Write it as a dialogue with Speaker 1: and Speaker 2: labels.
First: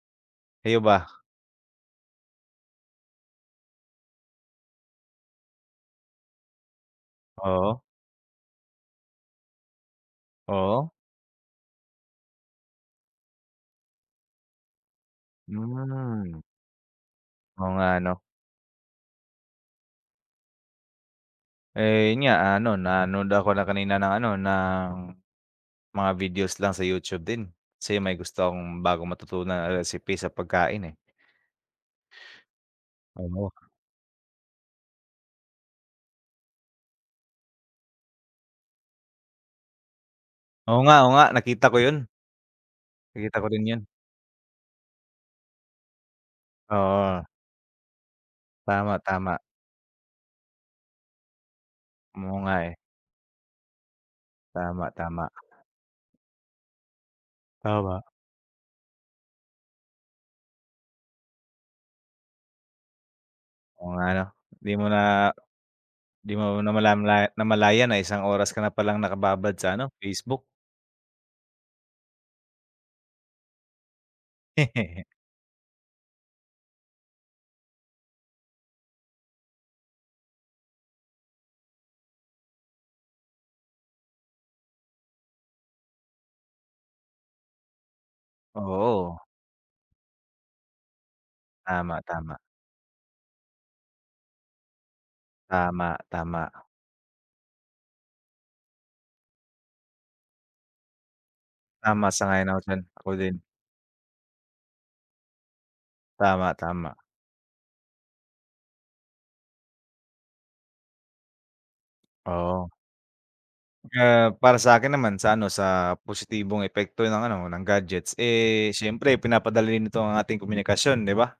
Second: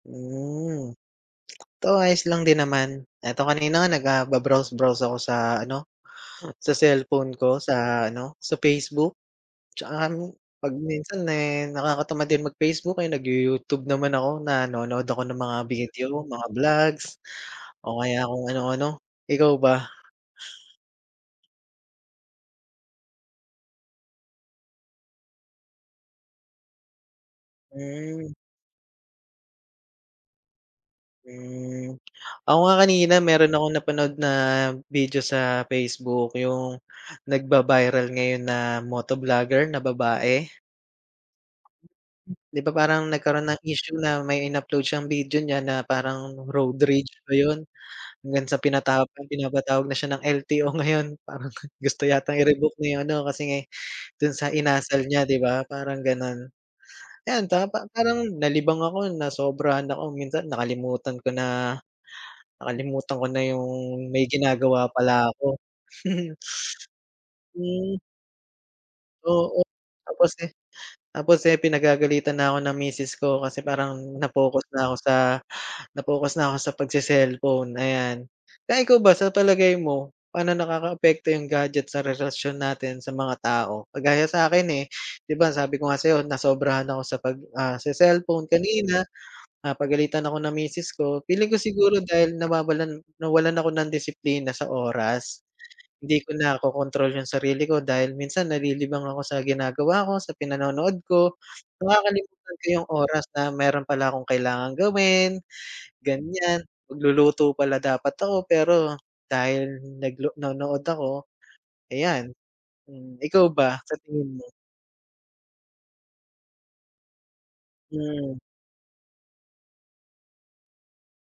Speaker 1: Kayo
Speaker 2: Hmm,
Speaker 1: ba?
Speaker 2: eto ayos lang din naman. Eto kanina nga nag, ah, ba-browse-browse ako sa ano, sa cellphone ko,
Speaker 1: Oo.
Speaker 2: sa ano, sa Facebook. 'Tsaka alam mo, 'pag
Speaker 1: Oo.
Speaker 2: minsan, eh, nakakatamad din mag-Facebook, eh, nagyu Youtube naman ako, nanonood ako ng mga video,
Speaker 1: Hmm.
Speaker 2: mga vlogs
Speaker 1: Oo nga
Speaker 2: o
Speaker 1: 'no.
Speaker 2: kaya kung ano-ano. Ikaw ba?
Speaker 1: Eh, yun nga. Ah, ano, nanood ako na kanina ng ano, ng mga videos lang sa Youtube din. Kasi may
Speaker 2: Hmm.
Speaker 1: gusto akong bagong matutunan na recipe sa pagkain, eh.
Speaker 2: Hmm. Ako nga kanina
Speaker 1: Oo.
Speaker 2: meron akong napanood na video sa Facebook, yung nagba-viral ngayon na moto vlogger na babae.
Speaker 1: Oo nga, o nga, nakita ko yun.
Speaker 2: Di ba parang
Speaker 1: Nakita ko
Speaker 2: nagkaro'n ng
Speaker 1: din yun.
Speaker 2: issue na may in-upload siyang video niya na parang road rage
Speaker 1: Oo.
Speaker 2: ba yun? Hanggang sa
Speaker 1: Tama,
Speaker 2: pinata
Speaker 1: tama.
Speaker 2: pinapatawag na siya ng LTO ngayon. Parang gusto
Speaker 1: Hmm,
Speaker 2: yatang
Speaker 1: o nga, eh.
Speaker 2: i-revoke na yung ano, kasi nga dun sa
Speaker 1: Tama,
Speaker 2: inasal niya
Speaker 1: tama.
Speaker 2: 'di ba, parang gano'n. Ayan ta pa
Speaker 1: Tama.
Speaker 2: parang nalibang ako, nasobrahan ako. Minsan nakalimutan ko na nakalimutan ko na yung
Speaker 1: Oo nga 'no.
Speaker 2: may
Speaker 1: Hindi mo
Speaker 2: ginagawa pala
Speaker 1: na,
Speaker 2: ako.
Speaker 1: di mo na namala namalayan na
Speaker 2: Hmm.
Speaker 1: isang oras ka na palang nakababad
Speaker 2: Oo,
Speaker 1: sa ano,
Speaker 2: tapos,
Speaker 1: Facebook.
Speaker 2: eh, tapos, eh, pinagagalitan na ako ng misis ko kasi parang na-focus na ako sa na-focus na ako sa pagse-cellphone, ayan. Kaya ikaw ba, sa palagay mo, paano nakakaapekto yung gadget sa relasyon natin sa mga tao? Kagaya sa akin, eh, 'di ba sabi ko nga sa'yo, nasobrahan ako sa pag, ah, se-cellphone kanina,
Speaker 1: Oo.
Speaker 2: pinapagalitan ako ng misis ko. Feeling ko siguro
Speaker 1: Tama, tama.
Speaker 2: dahil nawawalan, nawalan ako ng disiplina sa oras.
Speaker 1: Tama,
Speaker 2: Hindi ko
Speaker 1: tama.
Speaker 2: nakokontrol yung sarili ko dahil minsan nalilibang ako sa ginagawa ko, sa pinanonood ko.
Speaker 1: Tama, sang-ayon
Speaker 2: Nakakalimutan
Speaker 1: ako
Speaker 2: ko
Speaker 1: diyan,
Speaker 2: yung
Speaker 1: ako
Speaker 2: oras
Speaker 1: din.
Speaker 2: na meron pala akong kailangan gawin,
Speaker 1: Tama,
Speaker 2: ganyan.
Speaker 1: tama.
Speaker 2: Magluluto pala dapat ako pero dahil naglo nanood ako, ayan,
Speaker 1: Oo.
Speaker 2: hmm. ikaw ba, sa
Speaker 1: Ah,
Speaker 2: tingin mo?
Speaker 1: para sa'kin naman, sa ano, sa positibong epekto ng ano, ng gadgets.
Speaker 2: Hmm.
Speaker 1: Eh, siyempre pinapadali nito ang ating komunikasyon, 'di ba?